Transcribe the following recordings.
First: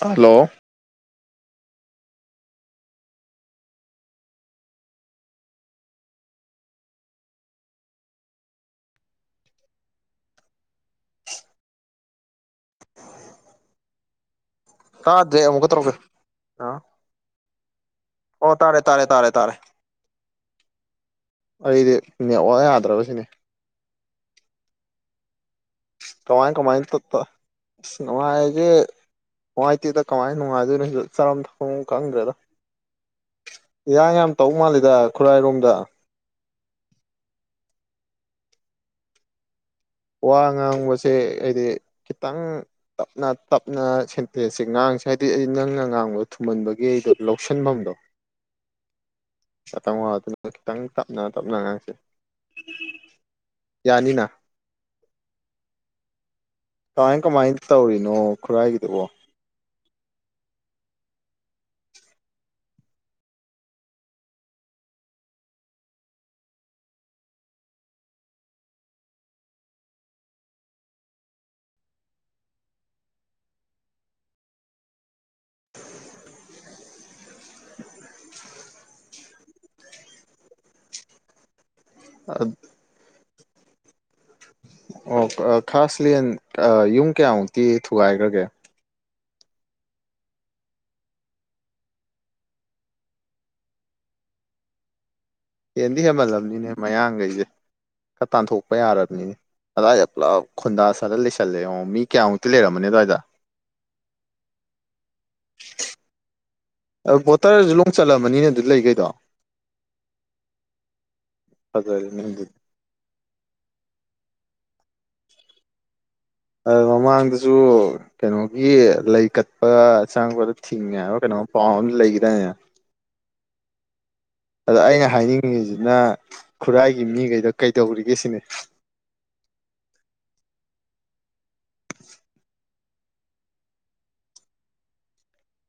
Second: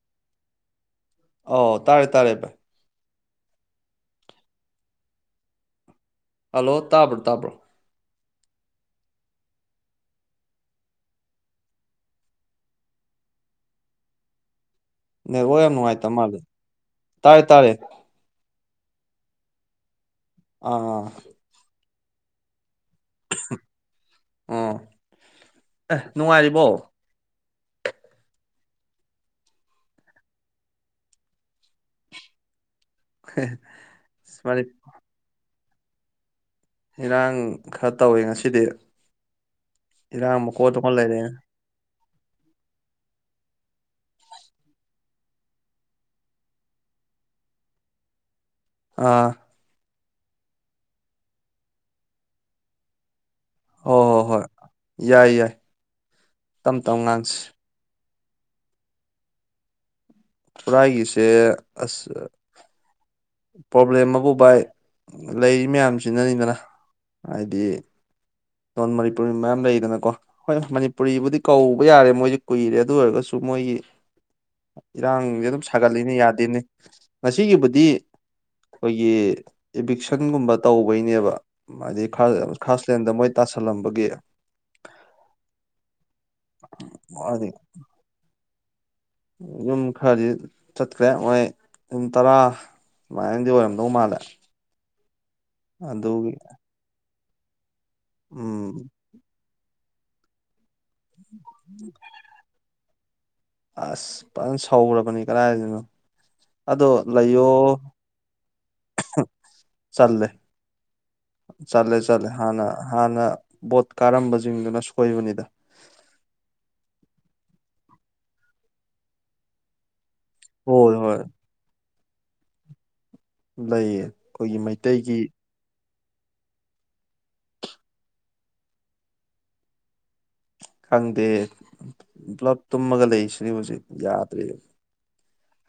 hello ꯑꯣ ꯇꯥꯔꯦ ꯇꯥꯔꯦ [unintelligible] [unintelligible] ꯇꯥꯗ꯭ꯔꯦ ꯅꯦꯠꯋꯥꯛ ꯑꯃꯨꯛꯀ ꯌꯥꯝ ꯇꯧꯔꯛꯀꯦ ꯅꯨꯡꯉꯥꯏꯇ ꯃꯥꯜꯂꯦ ꯑ ꯇꯥꯔꯦ ꯇꯥꯔꯦ ꯑꯣ ꯇꯥꯔꯦ ꯇꯥꯔꯦ ꯇꯥꯔꯦ ꯇꯥꯔꯦ ꯑꯥ ꯂꯩꯗꯤ ꯅꯦꯠꯋꯥꯛ ꯌꯥ ꯗ꯭ꯔꯥꯕꯁꯤꯅꯦ ꯑꯣ ꯑ ꯀꯃꯥꯏ ꯅꯨꯡꯉꯥꯏꯔꯤꯕꯣ ꯀꯃꯥꯏꯅ ꯇꯠꯄ ꯑꯁ ꯅꯨꯡꯉꯥꯏꯒꯦ ꯅꯨꯡꯉꯥꯏꯇꯦꯗ ꯀꯃꯥꯏꯅ ꯅꯨꯡꯉꯥꯏꯗꯣꯏꯅꯣ ꯁꯤ ꯆꯥꯐꯝ ꯊꯛꯐꯝ ꯈꯪꯗ꯭ꯔꯦꯗ ꯏꯔꯥꯡ ꯌꯥꯝ ꯇꯧ ꯃꯅꯤ ꯃꯥꯜꯂꯤꯗ ꯈꯨꯔꯥꯏꯔꯣꯝꯗ [inaudible] ꯏꯔꯥꯡ ꯈꯔ ꯇꯧꯏ ꯉꯁꯤꯗꯤ ꯏꯔꯥꯡ ꯋꯥ ꯃꯀꯣꯟ ꯑꯃ ꯉꯥꯡꯕꯁꯦ ꯂꯩꯔꯦ ꯑꯩꯗꯤ ꯈꯤꯇꯪ ꯇꯞꯅ ꯇꯞꯅ ꯁꯦꯟꯇꯦꯟꯁꯁꯦ ꯉꯥꯡꯁꯦ ꯍꯥꯏꯕꯗꯤ ꯑꯩ ꯅꯪꯅ ꯉꯥꯡꯕꯗꯣ ꯊꯨꯝꯃꯟꯕꯒꯤ ꯑꯩꯗꯣ ꯂꯧꯁꯤꯟꯐꯝꯗꯣ ꯑꯥ ꯈꯤꯇꯪ ꯋꯥꯗꯨꯅ ꯈꯤꯇꯪ ꯇꯞꯅ ꯇꯞꯅ ꯉꯥꯡꯁꯦ ꯍꯣꯏ ꯍꯣꯏ ꯌꯥꯅꯤꯅ ꯍꯣꯏ ꯌꯥꯏ ꯌꯥꯏ ꯇꯞ ꯇꯞ ꯀꯃꯥꯢ ꯉꯥꯡꯁꯤ ꯃꯥꯥꯏ ꯇꯧꯔꯤ ꯅꯣ ꯈꯨꯔꯥꯏꯒꯤꯗꯨꯕꯣ ꯈꯨꯔꯥꯏꯒꯤꯁꯦ ꯑꯁ ꯄ꯭ꯔꯣꯕ꯭ꯂꯦꯝ ꯑꯃꯕꯨ ꯚꯥꯏ ꯂꯩꯔꯤ ꯃꯌꯥꯝꯁꯤꯅꯅꯤꯗꯅ ꯍꯥꯏꯗꯤ ꯅꯣꯟ ꯃꯅꯤꯄꯨꯔꯤ ꯃꯌꯥꯝ ꯂꯩꯗꯅꯀꯣ ꯍꯣꯏ ꯃꯅꯤꯄꯨꯔꯤꯕꯨꯗꯤ ꯀꯧꯕ ꯌꯥꯔꯦ ꯃꯣꯏꯗꯤ ꯀꯨꯏꯔꯦ ꯑꯗꯨ ꯑꯣꯏꯔꯒꯁꯨ ꯃꯣꯏꯒꯤ ꯏꯔꯥꯡꯁꯦ ꯑꯗꯨꯝ ꯁꯥꯒꯠꯂꯤꯅꯦ ꯌꯥꯗꯦꯅꯤ ꯉꯁꯤꯒꯤꯕꯨꯗꯤ ꯑꯩꯈꯣꯏꯒꯤ ꯏꯚꯤꯛꯁꯟꯒꯨꯝꯕ ꯇꯧꯕꯩ ꯅꯦꯕ ꯃꯥꯗꯤ ꯈꯥ ꯈꯥꯁꯂꯦꯟꯗ ꯃꯣꯏ ꯇꯥꯁꯜꯂꯝꯕꯒꯤ ꯑꯣ ꯈꯥꯁꯂꯦꯟ ꯌꯨꯝ ꯍꯥꯏꯗꯤ ꯀꯌꯥꯃꯨꯛꯇꯤ ꯊꯨꯒꯥꯏꯈ꯭ꯔꯒꯦ ꯌꯨꯝ ꯈꯔꯗꯤ ꯆꯠꯈ꯭ꯔꯦ ꯃꯣꯏ ꯌꯨꯝ ꯇꯔꯥ ꯁꯨꯃꯥꯏꯅꯗꯤ ꯑꯣꯏꯔꯝꯗꯧ ꯃꯥꯜꯂꯦ ꯍꯦꯟꯗꯤ ꯑꯗꯨꯒꯤ ꯍꯦꯟꯃꯜꯂꯝꯅꯤꯅꯦ ꯃꯌꯥꯡꯒꯩꯖꯤ ꯦ [inaudible] [unintelligible] ꯈꯔ ꯎꯝ ꯇꯥꯟꯊꯣꯛꯄ ꯌꯥꯔꯕꯅꯤꯅꯦ ꯑꯗꯥꯏꯗ ꯄꯨꯂꯞ ꯈꯨꯟꯗꯁꯜ ꯁꯜꯂ ꯂꯩꯁꯜꯂꯦ ꯌꯦꯡꯑꯣ ꯃꯤ ꯀꯌꯥꯨꯛꯇꯤ ꯂꯩꯔꯝꯃꯅꯤ ꯑꯗꯋꯥꯏ [inaudible] ꯑꯁ ꯐꯖꯅ ꯁꯧꯔꯕꯅꯤ ꯀꯗꯥꯥꯏꯗꯅꯣ ꯑꯗꯣ ꯂꯩꯌꯣ ꯕꯣꯇꯔꯁꯨ ꯂꯣꯡ ꯆꯜꯂꯝꯃꯅꯤꯅꯦ ꯑꯗꯨ ꯂꯩꯈꯩꯗꯣ ꯆꯜꯂꯦ ꯆꯠꯂꯦ ꯐꯖꯔꯦꯅꯦ ꯆꯠꯂꯦ ꯑꯗꯨꯗꯤ ꯍꯥꯟꯅ ꯍꯥꯟꯅ ꯕꯣꯠ ꯀꯥꯔꯝꯕꯁꯤꯡꯗꯨꯅꯁꯨ ꯀꯣꯏꯕꯨꯅꯤꯗ ꯑ ꯃꯃꯥꯡꯗꯁꯨ ꯀꯩꯅꯣꯒꯤ ꯂꯩ ꯀꯠꯄ ꯁꯥꯡ ꯍꯣꯏ ꯍꯣꯏ ꯊꯤꯉꯩꯅ ꯄꯥꯎ ꯂꯩ ꯗꯥꯏꯅꯦ ꯂꯩꯌꯦ ꯑꯩꯈꯣꯏꯒꯤ ꯑꯗ ꯑꯩꯅ ꯃꯩꯇꯩꯒꯤ ꯍꯥꯏꯅꯤꯡꯉꯤꯁꯤꯅ ꯈꯨꯔꯥꯏꯒꯤ ꯃꯤꯈꯩꯗ ꯀꯩꯗꯧꯔꯤꯒꯦ ꯁꯤꯅꯦ ꯈꯪꯗꯦ ꯄꯨꯂꯞ ꯇꯨꯝꯃꯒ ꯂꯩꯁꯤꯅꯤ ꯍꯧꯖꯤꯛ ꯌꯥꯗ꯭ꯔꯦ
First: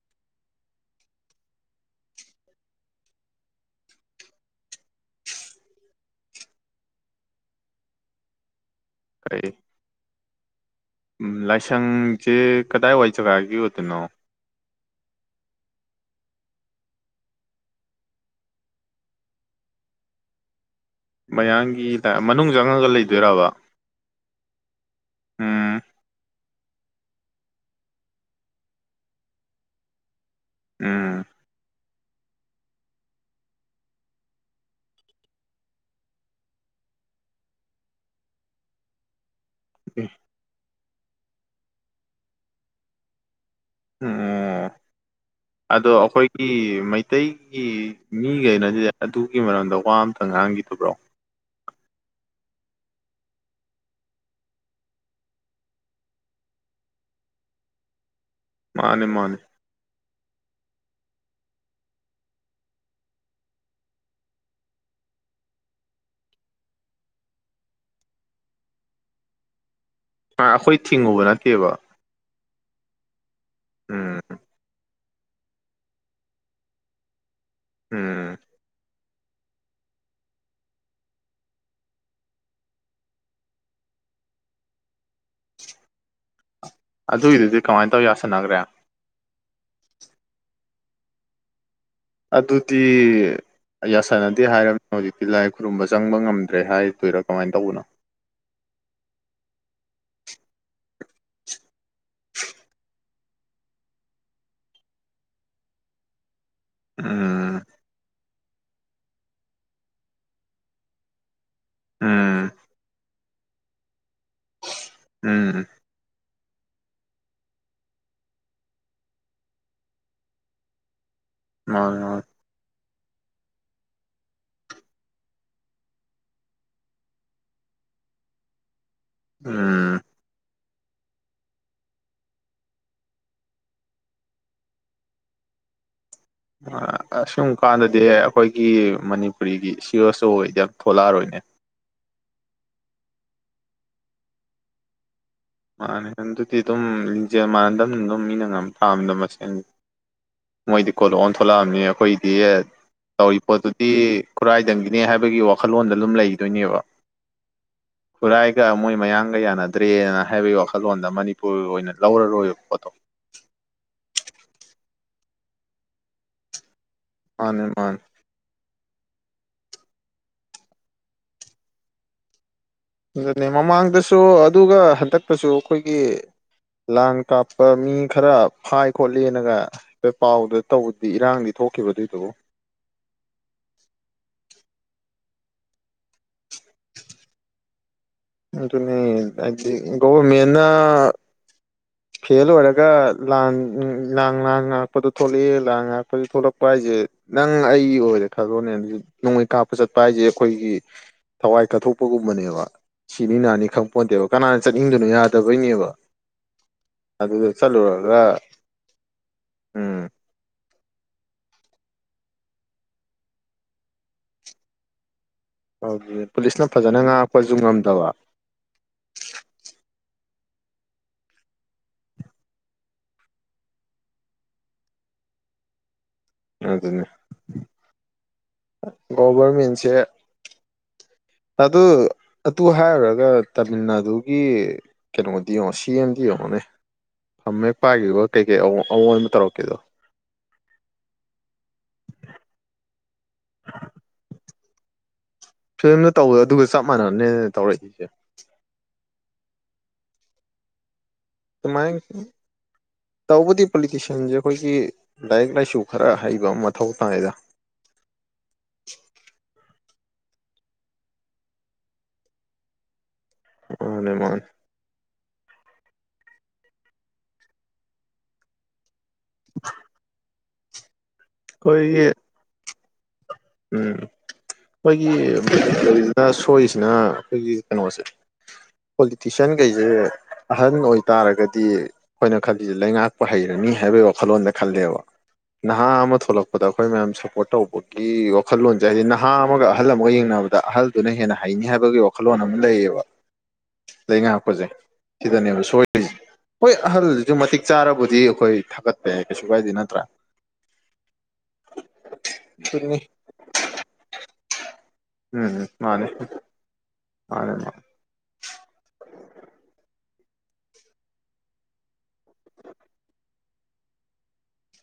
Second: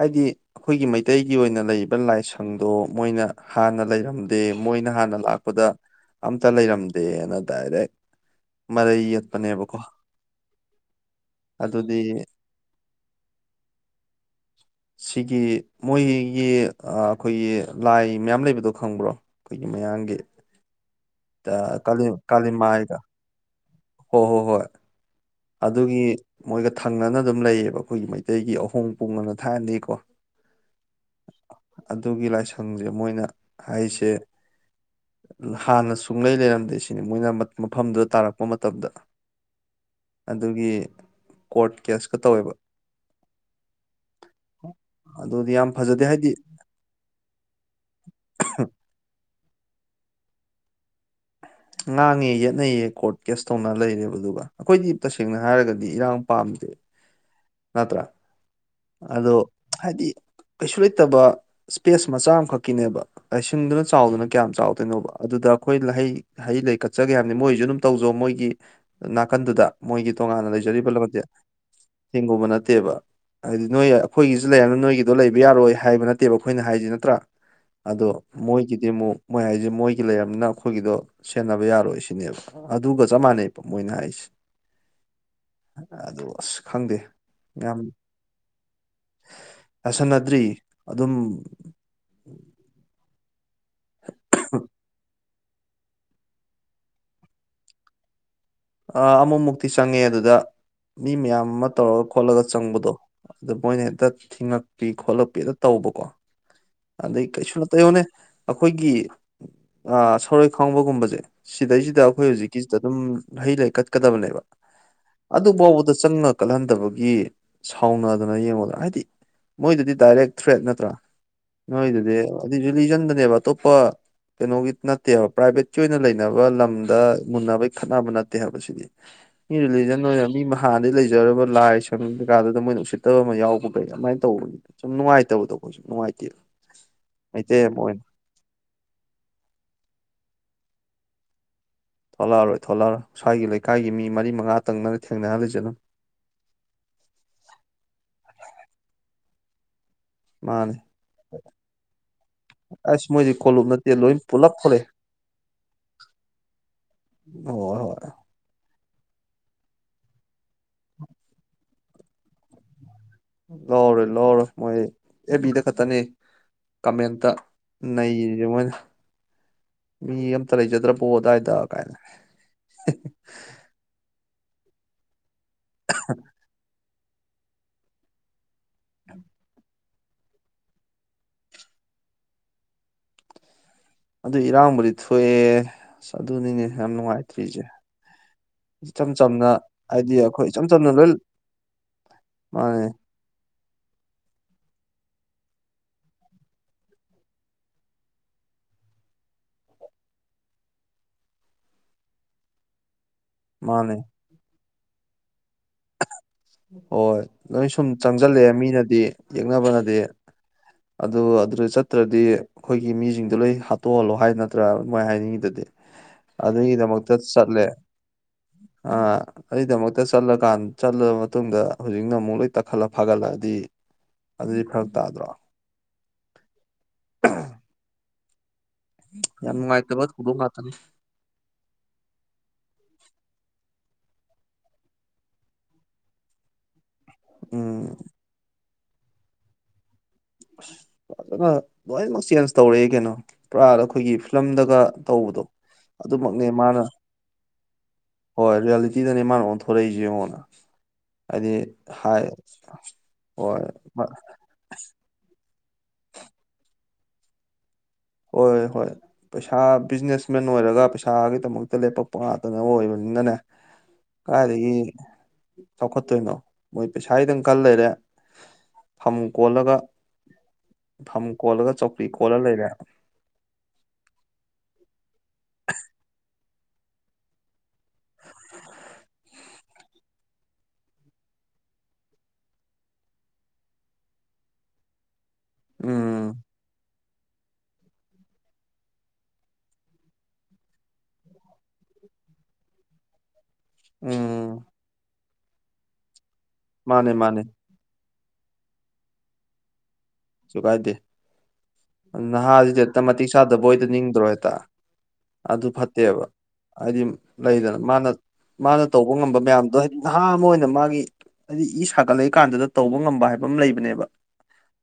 ꯍꯥꯏꯗꯤ ꯑꯩꯈꯣꯏꯒꯤ ꯃꯩꯇꯩꯒꯤ ꯑꯣꯏꯅ ꯂꯩꯔꯤꯕ ꯂꯥꯏꯁꯪꯗꯣ ꯃꯣꯏꯅ ꯍꯥꯟꯅ ꯂꯩꯔꯝꯗꯦ ꯃꯣꯏꯅ ꯍꯥꯟꯅ ꯂꯥꯛꯄꯗ ꯑꯝꯇ ꯂꯩꯔꯝꯗꯦꯅ ꯗꯥꯏꯔꯦꯛ ꯃꯔꯩ ꯀꯩ ꯌꯦꯠꯄꯅꯦꯕꯀꯣ ꯑꯗꯨꯗꯤ ꯂꯥꯏꯁꯪꯁꯦ ꯀꯗꯥꯏꯋꯥꯏ ꯖꯒꯥꯒꯤ ꯑꯣꯏꯗꯣꯏꯅꯣ ꯁꯤꯒꯤ ꯃꯣꯏꯒꯤ ꯑꯩꯈꯣꯏꯒꯤ ꯂꯥꯏ ꯃꯌꯥꯝ ꯂꯩꯕꯗꯣ ꯈꯪꯕ꯭ꯔꯣ ꯑꯩꯈꯣꯏꯒꯤ ꯃꯌꯥꯝꯒꯤ ꯃꯌꯥꯡꯒꯤ ꯂ ꯃꯅꯨꯡ ꯆꯪꯉꯒ ꯂꯩꯗꯣꯏꯔꯕꯥ ꯍꯣ ꯍꯣ ꯍꯣꯏ ꯑꯗꯨꯒꯤ ꯃꯣꯏꯒ ꯊꯪꯅꯅ ꯑꯗꯨꯝ ꯂꯩꯌꯦꯕ ꯑꯩꯈꯣꯏꯒꯤ ꯃꯩꯇꯩꯒꯤ ꯑꯍꯣꯡ ꯄꯨꯡꯉꯅ ꯊꯥꯏꯅꯗꯤꯀꯣ ꯎꯝ ꯑꯗꯨꯒꯤ ꯂꯥꯏꯁꯪꯁꯦ ꯃꯣꯏꯅ ꯍꯥꯏꯁꯦ ꯍꯥꯟꯅ ꯁꯨꯡꯂꯩ ꯂꯩꯔꯝꯗꯦ ꯁꯤꯅꯤ ꯃꯣꯏꯅ ꯃꯐꯝꯗꯨꯗ ꯇꯥꯔꯛꯄ ꯃꯇꯝꯗ ꯑꯦ ꯑꯗꯨꯒꯤ ꯀꯣꯔꯠ ꯀꯦꯁꯀ ꯇꯧꯋꯦꯕ ꯎꯝ ꯑꯗꯨꯗꯤ ꯌꯥꯝ ꯑꯗꯣ ꯐꯖꯗꯦ ꯍꯥꯏꯗꯤ ꯑꯩꯈꯣꯏꯒꯤ ꯃꯩꯇꯩꯒꯤ ꯃꯤꯈꯩꯅꯗꯤ ꯑꯗꯨꯒꯤ ꯃꯔꯝꯗ ꯋꯥ ꯋꯥ ꯑꯃꯝꯇꯪ ꯉꯥꯡꯈꯤꯗꯕ꯭ꯔꯣ ꯉꯥꯡꯉꯦ ꯌꯦꯠꯅꯩꯌꯦ ꯀꯣꯔꯠ ꯀꯦꯁ ꯇꯧꯅ ꯂꯩꯔꯦꯕ ꯑꯗꯨꯒ ꯑꯩꯈꯣꯏꯗꯤ ꯇꯁꯦꯡꯅ ꯍꯥꯏꯔꯒꯗꯤ ꯏꯔꯥꯡ ꯄꯥꯝꯗꯦ ꯅꯠꯇ꯭ꯔꯥ ꯃꯥꯅꯦ ꯑꯗꯣ ꯃꯥꯅꯦ ꯍꯥꯏꯗꯤ ꯀꯩꯁꯨ ꯂꯩꯇꯕ ꯏꯁꯄꯦꯁ ꯃꯆꯥ ꯑꯃꯈꯛꯀꯤꯅꯦꯕ ꯂꯥꯏꯁꯤꯡꯗꯨꯅ ꯆꯥꯎꯗꯅ ꯀꯌꯥꯝ ꯆꯥꯎꯗꯣꯏꯅꯣꯕ ꯑꯗꯨꯗ ꯑꯩꯈꯣꯏ ꯂꯍꯩ ꯍꯩ ꯂꯩ ꯀꯠꯆꯒꯦ ꯍꯥꯏꯕꯅꯤ ꯃꯣꯏꯁꯨ ꯑꯗꯨꯝ ꯇꯧꯖꯣ ꯃꯣꯏꯒꯤ ꯅꯥꯀꯟꯗꯨꯗ ꯃꯣꯏꯒꯤ ꯑ ꯇꯣꯉꯥꯟꯅ ꯑꯩꯈꯣꯏ ꯂꯩꯖꯔꯤꯕ ꯂꯝꯁꯦ ꯊꯤꯡꯉꯨꯕ ꯅꯠꯇꯦꯕ ꯍꯦꯡꯒꯨꯝꯕ ꯅꯠꯇꯦꯕ ꯍꯥꯏꯗꯤ ꯅꯣꯏ ꯎꯝ ꯑꯩꯈꯣꯏꯒꯤꯁꯨ ꯂꯩꯔꯅ ꯅꯣꯏꯒꯤ ꯑꯗꯣ ꯂꯩꯕ ꯌꯥꯔꯣꯏ ꯍꯥꯏꯕ ꯅꯠꯇꯦꯕ ꯑꯩꯈꯣꯏꯅ ꯍꯥꯏꯁꯤ ꯅꯠꯇ꯭ꯔꯥ ꯑꯗꯣ ꯎꯝ ꯃꯣꯏꯒꯤꯗꯤ ꯑꯃꯨꯛ ꯃꯣꯏ ꯍꯥꯏꯁꯦ ꯃꯣꯏꯒꯤ ꯂꯩꯔꯕꯝꯅꯤꯅ ꯑꯩꯈꯣꯏꯒꯤꯗꯣ ꯁꯦꯟꯅꯕ ꯌꯥꯔꯣꯏ ꯁꯤꯅꯦꯕ ꯑꯗꯨꯒ ꯆꯞ ꯃꯥꯟꯅꯩ ꯃꯣꯏꯅ ꯍꯥꯏꯁꯦ ꯑ ꯑꯁ ꯈꯪꯗꯦ ꯑꯗꯨꯒꯤꯗꯨꯗꯤ ꯀꯃꯥꯏꯅ ꯇꯧ ꯌꯥꯁꯟꯅꯈ꯭ꯔꯦ ꯌꯥꯁꯟꯅꯗ꯭ꯔꯤ ꯑꯗꯨꯝ ꯑꯗꯨꯗꯤ ꯌꯥꯁꯟꯅꯗꯤ ꯍꯥꯏꯔꯝꯃꯦꯅꯦ ꯍꯧꯖꯤꯛꯇ ꯂꯥꯏ ꯈꯨꯔꯨꯝꯕ ꯆꯪꯕ ꯉꯝꯗ꯭ꯔꯦ ꯍꯥꯏꯗꯣꯏꯔꯥ ꯀꯃꯥꯏꯅ ꯇꯧꯕꯅꯣ ꯑꯃꯃꯨꯛꯇꯤ ꯆꯪꯉꯦ ꯑꯗꯨꯗ ꯃꯤ ꯃꯌꯥꯝ ꯇꯧꯔꯒ ꯈꯣꯠꯂꯒ ꯆꯪꯕꯗꯣ ꯑꯗ ꯃꯣꯏꯅ ꯍꯦꯛꯇ ꯊꯤꯉꯛꯄꯤ ꯈꯣꯠꯂꯛꯄꯤ ꯍꯦꯛꯇ ꯇꯧꯕꯀꯣ ꯑꯗ ꯀꯩꯁꯨ ꯎꯝ ꯅꯠꯇꯦꯌꯣꯅꯦ ꯑꯩꯈꯣꯏꯒꯤ ꯁꯣꯔꯣꯏ ꯈꯥꯎꯕꯒꯨꯝꯕꯁꯦ ꯁꯤꯗꯩꯁꯤꯗ ꯑꯩꯈꯣꯏ ꯎꯝ ꯍꯧꯖꯤꯛꯀꯤꯁꯤꯗ ꯑꯗꯨꯝ ꯍꯩ ꯂꯩ ꯀꯠ ꯀꯗꯕꯅꯦꯕ ꯑꯗꯨ ꯎꯝ ꯐꯥꯎꯕꯗ ꯆꯪꯅ ꯀꯜꯍꯟꯗꯕꯒꯤ ꯁꯥꯎꯅꯗꯅ ꯌꯦꯡꯉꯨꯗ꯭ꯔꯥ ꯍꯥꯏꯗꯤ ꯃꯣꯏꯗꯗꯤ ꯗꯥꯏꯔꯦꯛ ꯊ꯭ꯔꯦꯠ ꯅꯠꯇ꯭ꯔꯥ ꯃꯥꯅꯦ ꯅꯣꯏꯗꯨꯗꯤ ꯃꯥꯅꯦ ꯔꯤꯂꯤꯖꯟꯗꯅꯦꯕ ꯑꯇꯣꯞꯄ ꯀꯩꯅꯣꯒꯤ ꯅꯠꯇꯦꯕ ꯄ꯭ꯔꯥꯏꯚꯦꯠꯀꯤ ꯑꯣꯏꯅ ꯂꯩꯅꯕ ꯂꯝꯗ ꯃꯨꯟꯅꯕꯒꯤ ꯈꯠꯅꯕꯦ ꯍꯥꯏꯕꯁꯤꯗꯤ ꯎꯝ ꯏꯔꯤꯂꯤꯖꯟ ꯅꯣꯏꯅ ꯃꯤ ꯍꯥꯟꯗꯤꯩ ꯂꯩꯖꯔꯕ ꯂꯥꯏ ꯁꯪ ꯀꯩꯀꯥꯟꯗꯨꯗ ꯃꯣꯏ ꯅꯨꯡꯁꯤꯠꯇꯕ ꯑꯃ ꯌꯥꯎꯕ ꯀꯩ ꯑꯗꯨꯃꯥꯏꯅ ꯇꯧꯕꯒꯤ ꯁꯨꯝ ꯅꯨꯡꯉꯥꯏꯇꯕꯗꯣ ꯑꯩꯣꯏꯨꯝ ꯅꯨꯡꯉꯥꯏꯇꯦ ꯑꯁꯨꯝ ꯀꯥꯟꯗꯗꯤ ꯑꯩꯈꯣꯏꯒꯤ ꯃꯅꯤꯄꯨꯔꯤꯒꯤ ꯁꯤꯑꯦꯁ ꯑꯣ ꯑꯣꯏꯗ ꯊꯣꯛꯂꯛꯑꯔꯣꯏꯅꯦ ꯊꯣꯂꯛꯑꯔꯣꯏ ꯊꯣꯂꯛꯑꯔꯣꯏ ꯁ꯭ꯋꯥꯒꯤ ꯂꯩꯀꯥꯏꯒꯤ ꯃꯤ ꯃꯔꯤ ꯃꯉꯥ ꯇꯪꯅ ꯃꯥꯅꯦ ꯑꯗꯨꯗꯤ ꯑꯗꯨꯝꯤꯡꯖꯦꯜ ꯃꯥꯟꯅꯗꯝ ꯑꯗꯨꯝ ꯃꯤꯅ ꯉ ꯊꯥꯝꯗ ꯃꯁꯦ [unintelligible] ꯃꯥꯅꯦ ꯃꯣꯏꯗꯤ ꯀꯣꯂꯛꯑꯣꯅ ꯊꯣꯛꯂꯛꯑꯕꯅꯤ ꯑꯩꯈꯣꯏꯗꯤ ꯑꯁ ꯃꯣꯏꯗꯤ ꯇꯧꯔꯤ ꯀꯣꯂꯨꯞ ꯄꯣꯠꯇꯨꯗꯤ ꯅꯠꯇꯦ ꯂꯣꯏ ꯄꯨꯂꯞ ꯊꯣꯛꯂꯛꯑꯦ ꯈꯨꯔꯥꯏꯪꯒꯤꯅꯦ ꯍꯥꯏꯕꯒꯤ ꯋꯥꯈꯜꯂꯣꯟꯗ ꯑꯗꯨꯝ ꯂꯩꯗꯣꯏꯅꯦꯕ ꯍꯣꯏ ꯍꯣꯏ ꯈꯨꯔꯥꯏꯒ ꯃꯣꯏ ꯃꯌꯥꯡꯒ ꯌꯥꯅꯗ꯭ꯔꯦꯅ ꯍꯥꯏꯕꯒꯤ ꯋꯥꯈꯜꯂꯣꯟꯗ ꯃꯅꯤꯄꯨꯔ ꯑꯣꯏꯅ ꯂꯧꯔꯔꯣꯏꯕ ꯄꯣꯠꯇꯣ ꯂꯧꯔꯔꯣꯏ ꯂꯧꯔꯔꯣꯏ ꯃꯣꯏ ꯑꯦꯐꯕꯤꯗ ꯈꯇꯔꯅꯦ ꯀꯃꯦꯟꯇ ꯃꯥꯅꯦ ꯃꯥꯅꯦ ꯅꯔꯤꯔꯤꯁꯦ ꯃꯣꯏꯅ ꯃꯤ ꯑꯝꯇ ꯂꯩꯖꯗ꯭ꯔꯕꯣ ꯑꯗꯥꯏꯗ ꯀꯥꯏꯅ ꯑꯗꯨꯅꯦ ꯃꯃꯥꯡꯗꯁꯨ ꯑꯗꯨꯒ ꯍꯟꯗꯛ ꯇꯁꯨ ꯑꯩꯈꯣꯏꯒꯤ ꯂꯥꯡ ꯀꯥꯞꯄ ꯃꯤ ꯈꯔ ꯐꯥꯏ ꯈꯣꯠꯂꯤꯅꯒ ꯄꯥꯎꯗ ꯇꯧꯕꯗꯤ ꯏꯔꯥꯡꯗꯤ ꯊꯣꯛꯈꯤꯕꯔꯣ ꯑꯗꯨꯏꯗꯨꯕꯨ ꯑꯗꯨ ꯏꯔꯥꯡꯕꯨꯗꯤ ꯊꯣꯛꯑꯦ ꯑꯗꯨꯅꯤꯅꯦ ꯌꯥꯝ ꯅꯨꯡꯉꯥꯏꯇ꯭ꯔꯤꯁꯦ ꯑꯗꯨꯅꯤ ꯏꯆꯝ ꯆꯝꯅ ꯍꯥꯏꯗꯤ ꯑꯩꯈꯣꯏ ꯒꯣꯚꯔꯃꯦꯟꯅ ꯏꯆꯝ ꯆꯝꯅ ꯂꯣꯏ ꯐꯦꯜ ꯃꯥꯅꯦ ꯑꯣꯏꯔꯒ ꯂꯥꯟ ꯎꯝ ꯂꯥꯡ ꯂꯥꯡ ꯉꯥꯛꯄꯗꯣ ꯊꯣꯛꯂꯛꯑꯦ ꯂꯥꯜ ꯉꯥꯏꯉꯛꯄꯗ ꯊꯣꯛꯂꯛꯄ ꯍꯥꯏꯁꯦ ꯅꯪ ꯑꯩ ꯑꯣꯏꯔꯦ ꯈꯜꯂꯣꯅꯦ ꯑꯗꯨ ꯅꯣꯡꯃꯩ ꯀꯥꯞꯄ ꯆꯠꯄ ꯍꯥꯏꯁꯦ ꯑꯩꯈꯣꯏꯒꯤ ꯊꯋꯥꯏ ꯀꯠꯊꯣꯛꯄꯒꯨꯝꯕꯅꯦꯕ ꯁꯤꯅꯤ ꯅꯥꯅꯤ ꯃꯥꯅꯦ ꯈꯪꯄꯣꯠꯇꯦꯕ ꯀꯅꯥ ꯆꯠꯅꯤꯡꯕꯗꯨꯅ ꯌꯥ ꯍꯣꯏ ꯑꯗꯨꯗ ꯅꯣꯏ ꯁꯨꯝ ꯆꯠꯂꯨꯔꯒ ꯆꯪꯁꯤꯜꯂꯑꯦ ꯃꯤꯅꯗꯤ ꯌꯦꯛꯅꯕꯅꯗꯤ ꯎꯝ ꯑꯗꯨ ꯑꯗꯨꯗ ꯆꯠꯇ꯭ꯔꯗꯤ ꯑꯩꯈꯣꯏꯒꯤ ꯃꯤꯁꯤꯡꯗꯣ ꯂꯣꯏ ꯍꯥꯠꯇꯣꯛꯍꯜꯂꯣ ꯍꯥꯏ ꯅꯠꯇ꯭ꯔꯥ ꯃꯣꯏ ꯍꯥꯏꯅꯤꯡꯉꯤꯗꯨꯗꯤ ꯄꯨꯂꯤꯁꯅ ꯐꯖꯅ ꯑꯗꯨꯒꯤꯗꯃꯛꯇ ꯉꯥꯛꯄꯁꯨ ꯆꯠꯂꯦ ꯉꯝꯗꯕ ꯑꯥ ꯑꯗꯨꯒꯤꯗꯃꯛꯇ ꯆꯠꯂꯀꯥꯟ ꯆꯠꯂꯕ ꯃꯇꯨꯡꯗ ꯍꯧꯖꯤꯛꯅ ꯑꯃꯨꯛ ꯂꯣꯏ ꯇꯛꯈꯠꯂ ꯐꯥꯒꯠꯂꯛꯑꯗꯤ ꯑꯗꯨꯗꯤ ꯐꯔꯛ ꯇꯥꯗ꯭ꯔꯣ ꯑꯗꯨꯟꯅ ꯌꯥꯝ ꯅꯨꯉꯥꯏꯇꯕ ꯊꯧꯗꯣꯛ ꯉꯥꯛꯇꯅꯤ ꯑꯗꯨ ꯑꯗꯨ ꯍꯥꯏꯔꯨꯔꯒ ꯇꯥꯃꯤꯜꯅꯗꯨꯒꯤ ꯀꯩꯅꯣꯗꯤ ꯌꯦꯡꯉꯣ ꯁꯤꯑꯦꯝꯗꯤ ꯌꯦꯡꯉꯣꯅꯦ ꯐꯝꯃꯦ ꯎꯝ ꯄꯥꯏꯈꯤꯕ ꯀꯩꯀꯩ ꯑꯥꯑꯣꯡ ꯑꯑꯣꯟꯕ ꯇꯧꯔꯛꯀꯦꯗꯣ ꯑꯁ ꯐꯖꯅ ꯂꯣꯏꯅꯃꯛ ꯆꯦꯟꯖ ꯇꯧꯔꯛꯦ ꯀꯩꯅꯣ ꯄꯨꯔꯥꯞ ꯑꯩꯈꯣꯏꯒꯤ ꯐꯤꯂꯝꯗꯒ ꯇꯧꯕꯗꯣ ꯐꯤꯂꯝꯅ ꯇꯧꯕꯣ ꯑꯗꯨꯃꯛꯅꯦ ꯑꯗꯨꯒ ꯆꯞ ꯃꯥꯅ ꯃꯥꯟꯅꯅꯕꯅꯦꯅ ꯇꯧꯔꯛꯏꯁꯦ ꯊꯣꯔꯛꯏꯁꯦ ꯌꯦꯡꯉꯣꯗꯅ ꯍꯥꯏꯗꯤ ꯑꯗꯨꯃꯥꯏꯅ ꯍꯥꯏ ꯇꯧꯕꯗꯤ ꯍꯣꯏ ꯄꯣꯂꯤꯇꯤꯁꯤꯌꯥꯟꯁꯦ ꯑꯩꯈꯣꯏꯒꯤ ꯂꯥꯏꯔꯤꯛ ꯂꯥꯏꯁꯨ ꯈꯔ ꯍꯩꯕ ꯑꯃ ꯃꯊꯧ ꯇꯥꯏꯗ ꯍꯣꯏ ꯍꯣꯏ ꯄꯩꯁꯥ ꯕꯤꯖꯤꯅꯦꯁꯃꯦꯟ ꯑꯣꯏꯔꯒ ꯄꯩꯁꯥꯒꯤꯗꯃꯛꯇ ꯂꯦꯞꯄꯛꯄ ꯉꯥꯛꯇꯅꯦ ꯑꯣꯏꯕꯅꯤꯅꯅꯦ ꯃꯥꯅꯦ ꯃꯥꯅꯦ ꯀꯥꯏꯗꯒꯤ ꯆꯥꯎꯈꯠꯇꯣꯏꯅꯣ ꯃꯣꯏ ꯄꯩꯁꯥꯒꯤꯗꯪ ꯀꯜ ꯂꯩꯔꯦ ꯐꯝ ꯀꯣꯜꯂꯒ ꯐꯝ ꯀꯣꯜꯂꯒ ꯑꯩꯈꯣꯏꯒꯤ ꯆꯧꯀꯤ꯭ꯔꯤ ꯀꯣꯜꯂ ꯂꯩꯔꯦ ꯎꯝ ꯍꯣꯏ [unintelligible] ꯁꯣꯏꯔꯤꯁꯤꯅ ꯑꯩꯈꯣꯏꯒꯤ ꯀꯩꯅꯣꯁꯦ ꯄꯣꯂꯤꯇꯤꯁꯤꯌꯥꯟꯈꯩꯁꯦ ꯑꯍꯟ ꯑꯣꯏꯇꯥꯔꯒꯗꯤ ꯑꯩꯈꯣꯏꯅ ꯈꯜꯂꯤꯁꯦ ꯂꯩꯉꯥꯛꯄꯨ ꯍꯩꯔꯅꯤ ꯍꯥꯏꯕꯒꯤ ꯋꯥꯈꯜꯂꯣꯟꯗ ꯈꯜꯂꯦꯕ ꯅꯍꯥ ꯑꯃ ꯎꯝ ꯊꯣꯛꯂꯛꯄꯗ ꯑꯩꯈꯣꯏ ꯃꯌꯥꯝ ꯁꯨꯞꯄꯣꯔꯠ꯭ ꯇꯧꯕꯒꯤ ꯑꯩꯒꯤ ꯋꯥꯈꯜꯂꯣꯟꯁꯦ ꯍꯥꯏꯗꯤ ꯅꯍꯥ ꯑꯃꯒ ꯑꯍꯜ ꯑꯃꯒ ꯌꯦꯡꯅꯕꯗ ꯑꯍꯜꯗꯨꯅ ꯍꯦꯟꯅ ꯍꯩꯅꯤ ꯍꯥꯏꯕꯒꯤ ꯋꯥꯈꯜꯂꯣꯟ ꯑꯃ ꯂꯩꯌꯦꯕ ꯂꯩ ꯎꯝ ꯉꯥꯛꯄꯁꯦ ꯁꯤꯗꯅꯦꯕ ꯁꯣꯏꯔꯤꯁꯦ ꯍꯣꯏ ꯃꯥꯅꯦ ꯑꯍꯜꯗꯨꯁꯨ ꯃꯥꯅꯦ ꯃꯇꯤꯛ ꯆꯥꯔꯕꯗꯤ ꯑꯩꯈꯣꯏ ꯊꯥꯒꯠꯄꯦ ꯀꯩꯁꯨ ꯀꯥꯏꯗꯦ ꯅꯠꯇ꯭ꯔꯥ ꯂꯩꯁꯨ ꯀꯥꯏꯗꯦ ꯅꯍꯥꯁꯤꯗ ꯑꯗꯨꯅꯤ ꯍꯦꯛꯇ ꯃꯇꯤꯛ ꯆꯥꯗꯕ ꯍꯗ ꯅꯤꯡꯗ꯭ꯔꯣ ꯍꯦꯛꯇ ꯎꯝ ꯑꯗꯨ ꯃꯥꯅꯦ ꯐꯠꯇꯦꯕ ꯍꯥꯏꯗꯤ ꯃꯥꯅꯦ ꯃꯥꯅꯦ ꯂꯩꯗꯅ ꯃꯥꯅ ꯃꯥꯅ ꯇꯧꯕ ꯉꯝꯕ ꯃꯌꯥꯝꯗꯣ ꯍꯥꯏꯗꯤ ꯅꯍꯥ ꯑꯃ ꯑꯣꯏꯅ ꯃꯥꯒꯤ ꯍꯥꯏꯗꯤ ꯏ ꯁꯥꯒꯠꯂꯛꯏ ꯀꯥꯟꯗꯨꯗ ꯇꯧꯕ ꯉꯝꯕ ꯍꯥꯏꯕ ꯑꯃ ꯂꯩꯕꯅꯦꯕ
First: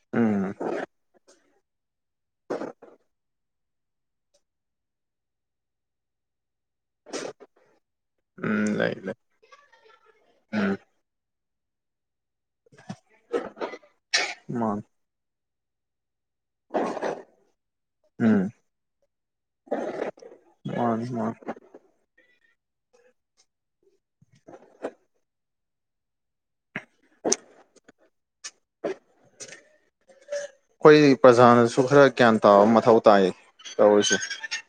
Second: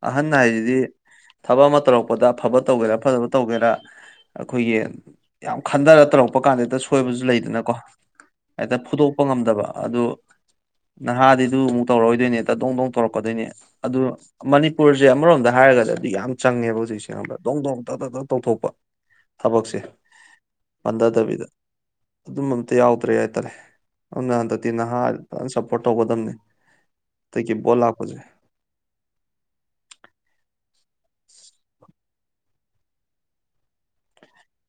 ꯑꯍꯟ ꯎꯝ ꯍꯥꯏꯗꯤ ꯊꯕꯛ ꯑꯃ ꯇꯔꯛ ꯄꯣꯠ ꯑꯐꯕ ꯇꯧꯒꯦꯔꯥ ꯐꯠꯇꯕ ꯇꯧꯒꯦꯔꯥ ꯑꯩꯈꯣꯏꯒꯤ ꯌꯥꯝ ꯈꯟꯊꯔ ꯇꯧꯔꯛꯄ ꯀꯥꯟꯗꯗꯤ ꯍꯦꯛꯇ ꯁꯣꯏꯕꯁꯨ ꯂꯩꯗꯅꯀꯣ ꯎꯝ ꯍꯦꯛꯇ ꯂꯩ ꯂꯩ ꯐꯨꯗꯣꯛꯄ ꯉꯝꯗꯕ ꯑꯗꯨ ꯎꯝ ꯅꯍꯥꯗꯤ ꯑꯗꯨ ꯑꯃꯨꯛ ꯇꯧꯔꯑꯣꯗꯤ ꯅꯦ ꯇꯗꯣꯡ ꯇꯧꯔꯛꯀꯗꯣꯏꯅꯦ ꯑꯗꯨ ꯃꯥꯅꯤ ꯑꯃꯔꯣꯝꯗ ꯍꯥꯏꯔꯒꯗꯤ ꯑꯗꯨꯗꯤ ꯌꯥꯝ ꯆꯪꯉꯦꯕ ꯍꯧꯖꯤꯛꯁꯦ ꯑꯃ ꯗꯣꯡ ꯗꯣꯡ ꯇꯠ ꯇ ꯇ ꯎꯝ ꯇꯧꯊꯣꯛꯄ ꯊꯕꯛꯁꯦ ꯃꯥꯅꯤ ꯃꯥꯅꯤ ꯄꯟꯊꯗꯕꯤꯗ ꯑꯗꯨꯝ ꯑꯝ ꯌꯥꯎꯗ꯭ꯔꯦ ꯍꯥꯏꯇꯥꯔꯦ ꯑꯗꯨꯅ ꯍꯟꯗꯛꯇꯤ ꯅꯍꯥ ꯁꯞꯄꯣꯔꯠ ꯇꯧꯒꯗꯕꯅꯦ ꯇꯒꯤ ꯄꯣꯂꯛꯄꯖꯦ ꯑꯩꯈꯣꯏ ꯄ꯭ꯔꯖꯥꯅꯁꯨ ꯈꯔ ꯒ꯭ꯌꯥꯟ ꯇꯥꯕ ꯃꯊꯧ ꯇꯥꯏꯌꯦ ꯇꯧꯔꯤꯁꯦ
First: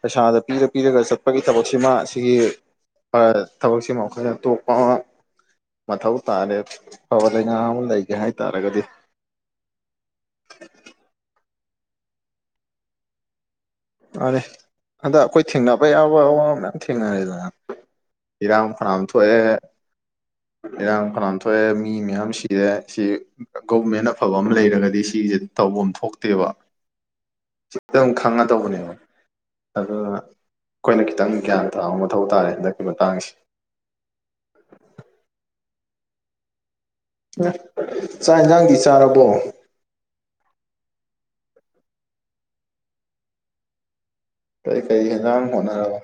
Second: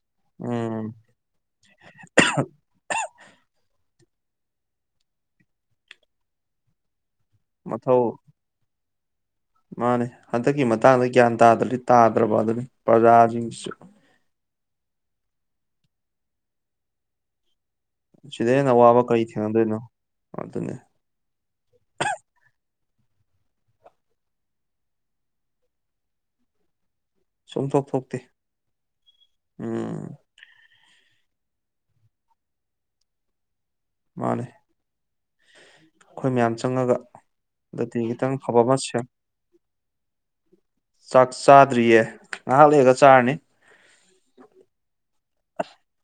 ꯄꯩꯁꯥꯗ ꯄꯤꯔ ꯎꯝ ꯄꯤꯔꯒ ꯆꯠꯄꯒꯤ ꯊꯕꯛꯁꯤꯃ ꯁꯤꯒꯤ ꯊꯕꯛꯁꯤꯃ ꯑꯩꯈꯣꯏꯅ ꯇꯣꯛꯄ ꯑꯃ ꯃꯊꯧ ꯇꯥꯔꯦ ꯐꯕ ꯂꯩ ꯉꯍꯥ ꯑꯃꯨ ꯂꯩꯒꯦ ꯍꯥꯏꯇꯥꯔꯒꯗꯤ ꯃꯥꯅꯦ ꯍꯟꯗꯛꯀꯤ ꯃꯇꯥꯡꯗ ꯒ꯭ꯌꯥꯟ ꯇꯥꯗ꯭ꯔꯗꯤ ꯇꯥꯗ꯭ꯔꯕ ꯑꯗꯨꯅꯤ ꯄ꯭ꯔꯖꯥꯁꯤꯡꯁꯤꯁꯨ ꯌꯥꯔꯦ ꯍꯟꯗꯛ ꯑꯩꯈꯣꯏ ꯊꯦꯡꯅꯕ ꯌꯥꯕ ꯑꯋꯥꯕ ꯃꯌꯥꯝ ꯊꯦꯡꯅꯔꯦꯗ ꯁꯤꯗ ꯏꯔꯥꯡ ꯍꯦꯟꯅ ꯐꯅꯥ ꯑꯋꯥꯕ ꯀꯔꯤ ꯊꯣꯛꯑꯦ ꯊꯦꯡꯅꯗꯣꯏꯅꯣ ꯑꯗꯨꯅꯤ ꯏꯔꯥꯡ ꯐꯅꯥꯌꯥꯝ ꯊꯣꯛꯑꯦ ꯃꯤ ꯃꯌꯥꯝ ꯁꯤꯔꯦ ꯁꯤ ꯒꯣꯚꯃꯦꯟ ꯑꯐꯕ ꯑꯃ ꯂꯩꯔꯒꯗꯤ ꯁꯤꯁꯦ ꯇꯧꯕ ꯑꯃ ꯊꯣꯛꯇꯦꯕ ꯁꯨꯝꯊꯣꯛ ꯊꯣꯛꯇꯦ ꯊꯧꯕꯅꯦ ꯎꯝ ꯑꯗꯨꯅ ꯑꯩꯈꯣꯏꯅ ꯈꯤꯇꯪ ꯒ꯭ꯌꯥꯟ ꯇꯥꯕ ꯃꯊꯧ ꯇꯥꯔꯦ ꯍꯟꯗꯛꯀꯤ ꯃꯇꯥꯡꯁꯤ ꯃꯥꯅꯦ ꯑꯩꯈꯣꯏ ꯃꯌꯥꯝ ꯆꯪꯉꯒ ꯍꯟꯗꯛꯇꯤ ꯈꯤꯇꯪ ꯆꯥꯛ ꯑꯐꯕ ꯌꯦꯟꯁꯥꯡꯗꯤ ꯑꯃ ꯁꯦꯝ ꯆꯥꯔꯕꯣ ꯆꯥꯛ ꯆꯥꯗ꯭ꯔꯤꯌꯦ ꯉꯥꯏꯍꯥꯛ ꯂꯩꯒ ꯆꯥꯔꯅꯤ ꯀꯩꯀꯩ ꯍꯦꯟꯖꯥꯡ ꯍꯣꯠꯅꯔꯕ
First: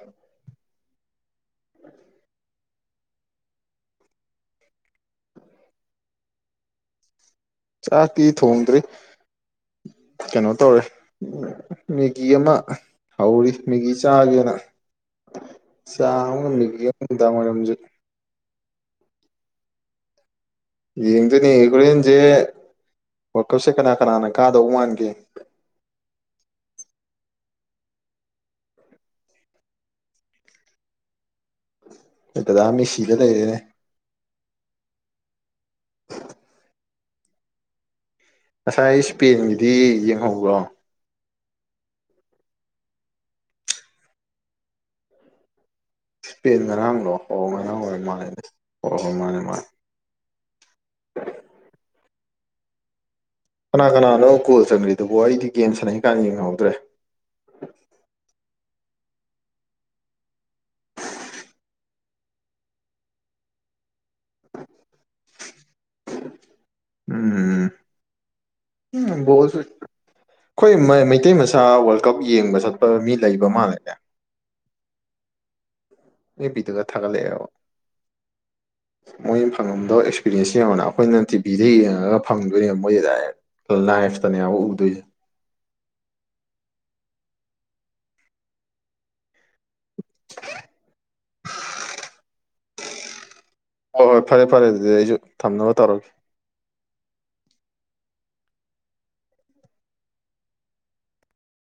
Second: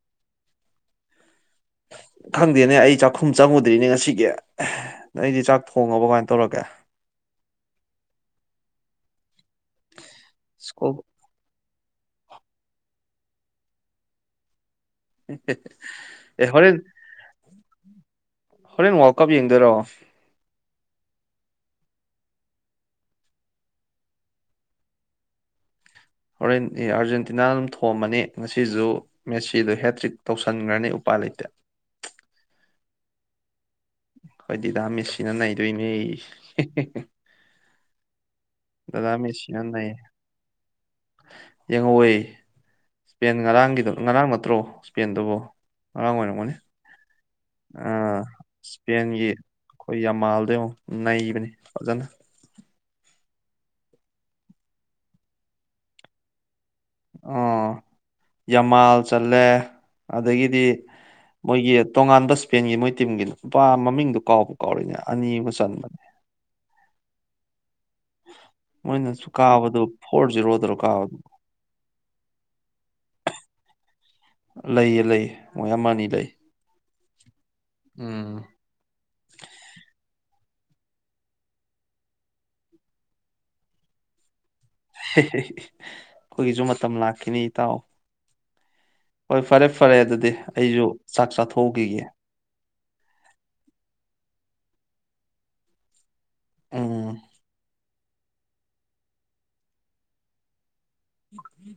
ꯈꯪꯗꯦꯅꯦ ꯑꯩ ꯆꯥꯛꯈꯨꯝ ꯆꯪꯉꯨꯗ꯭ꯔꯤꯅꯦ ꯉꯁꯤꯒꯤ ꯑꯩꯗꯤ ꯆꯥꯛ ꯊꯣꯡꯉꯕ ꯀꯃꯥꯏꯅ ꯇꯧꯔꯒꯦ ꯆꯥꯛꯊꯤ ꯊꯣꯡꯗ꯭ꯔꯤ ꯀꯩꯅꯣ ꯇꯧꯔꯦ ꯁ꯭ꯀꯨꯜ ꯃꯦꯒꯤ ꯑꯃ ꯍꯧꯔꯤ ꯃꯦꯒꯤ ꯆꯥꯒꯦꯅ ꯆꯥ ꯑꯃ ꯑꯦ ꯍꯣꯔꯦꯟ ꯃꯤꯒꯤ ꯑꯃꯨꯗꯥ ꯑꯣꯏꯔꯝꯖꯩ ꯍꯣꯔꯦꯟ ꯋꯥ ꯀꯞ ꯌꯦꯡꯗꯣꯏꯔꯣ ꯌꯦꯡꯗꯣꯏꯅꯦ ꯍꯒꯣꯔꯦꯟꯁꯦ ꯋꯥꯔ ꯀꯞꯁꯦ ꯀꯅꯥ ꯀꯅꯥꯅ ꯀꯥꯗꯧ ꯃꯥꯟꯒꯦ ꯍꯣꯔꯦꯟ ꯑꯥꯔꯖꯦꯟꯇꯤꯅꯥ ꯑꯗꯨꯝ ꯊꯣꯝꯃꯅꯤ ꯉꯁꯤꯁꯨ ꯃꯦꯠꯁꯤꯗꯣ ꯍꯦꯇ꯭ꯔꯤꯛ ꯇꯧꯁꯟꯈ꯭ꯔꯅꯤ ꯎꯄꯥꯏ ꯂꯩꯇꯦ ꯗꯗꯥ ꯃꯤꯁꯤꯗ ꯂꯏꯍꯦ ꯍꯣꯏꯗꯤꯗꯥ ꯃꯦꯁꯁꯤꯅ ꯅꯩꯗꯣꯏꯅꯦ ꯉꯁꯥꯏ ꯗꯗꯥ ꯏꯁꯄꯦꯟꯒꯤꯗꯤ ꯌꯦꯡꯍꯧꯕ꯭ꯔꯣ ꯌꯦꯡꯉꯧꯏ ꯏꯁꯄꯦꯟ ꯉꯔꯥꯡꯒꯤ ꯉꯔꯥꯡ ꯅꯠꯇ꯭ꯔꯣ ꯏꯁꯄꯦꯟꯗꯨꯕꯨ ꯏꯁꯄꯦꯟ ꯉꯔꯥꯡꯂꯣ ꯑꯣ ꯉꯔꯥꯡ ꯑꯣꯏꯔ ꯃꯥꯜꯂꯦꯅꯦ ꯍꯣꯏ ꯍꯣꯏ ꯏꯁꯄꯦꯟꯒꯤ ꯃꯥꯅꯦ ꯃꯥꯅꯦ ꯑꯩꯈꯣꯏ ꯌꯥꯝꯃꯥꯜ ꯅꯩꯕꯅꯦ ꯐꯖꯅ ꯀꯅꯥ ꯀꯅꯥꯅꯣ ꯀꯣꯜ ꯆꯪꯒ꯭ꯔꯤꯗꯨꯕꯨ ꯑꯩꯗꯤ ꯒꯦꯝ ꯁꯥꯟꯅꯩ ꯀꯥꯟꯅ ꯌꯦꯡꯍꯧꯗ꯭ꯔꯦ ꯑ ꯌꯥꯃꯥꯜ ꯆꯜꯂꯦ ꯑꯗꯒꯤꯗꯤ ꯃꯣꯏꯒꯤ ꯇꯣꯉꯥꯟꯕ ꯏꯁꯄꯦꯟꯒꯤ ꯃꯣꯏ ꯇꯤꯝꯒꯤꯅꯤ ꯅꯨꯨꯄꯥ ꯃꯃꯤꯡꯗꯣ ꯀꯥꯎꯕ ꯀꯥꯎꯔꯤꯅꯦ ꯑꯅꯤ ꯑꯃ ꯆꯟꯕꯅꯦ ꯎꯝ ꯎꯝ ꯃꯣꯏꯅꯁꯨ ꯕꯣꯜꯁꯨ ꯀꯥꯕꯗꯣ ꯐꯣꯔ ꯑꯩꯈꯣꯏ ꯖꯤꯔꯣꯗꯔꯣ ꯀꯥꯕꯗꯣ ꯃꯩꯇꯩ ꯃꯆꯥ ꯋꯥꯔꯜ ꯀꯞ ꯌꯦꯡꯕ ꯆꯠꯄ ꯃꯤ ꯂꯩꯕ ꯃꯥꯜꯂꯦꯅꯦ ꯂꯩꯌꯦ ꯂꯩꯌꯦ ꯃꯣꯏꯌꯥꯝ ꯃꯥꯟꯅꯤ ꯑꯦꯕ ꯕꯤꯗꯒ ꯊꯥꯒꯠꯂꯛꯑꯦꯕ ꯎꯝ ꯃꯣꯏ ꯐꯪꯉꯝꯗꯣ ꯑꯦꯛꯁꯄꯤꯔꯤꯌꯦꯟꯁ ꯀꯣꯅ ꯑꯩꯈꯣꯏꯅ ꯇꯤꯚꯤꯗ ꯌꯦꯡꯉꯒ ꯐꯪꯗꯣꯏꯅꯦꯕ ꯃꯣꯏꯁ ꯗꯥꯏꯔ ꯂꯥꯏꯐꯇꯅꯦ [unintelligible] ꯑꯩꯈꯣꯏꯒꯤꯁꯨ ꯃꯇꯝ ꯂꯥꯛꯈꯤꯅꯤ ꯏꯇꯥꯎ ꯍꯣꯏ ꯐꯔꯦ ꯐꯔꯦ ꯑꯗꯨꯗꯤ ꯑꯩꯁꯨ ꯆꯥꯛ ꯆꯥꯊꯣꯛꯎꯈꯤꯒꯦ ꯍꯣꯏ ꯍꯣꯏ ꯐꯔꯦ ꯐꯔꯦ ꯑꯗꯨꯗꯤ ꯑꯩꯁꯨ ꯊꯝꯅꯕ ꯇꯧꯔꯒꯦ ꯎꯝ ꯎꯝ ꯎꯝ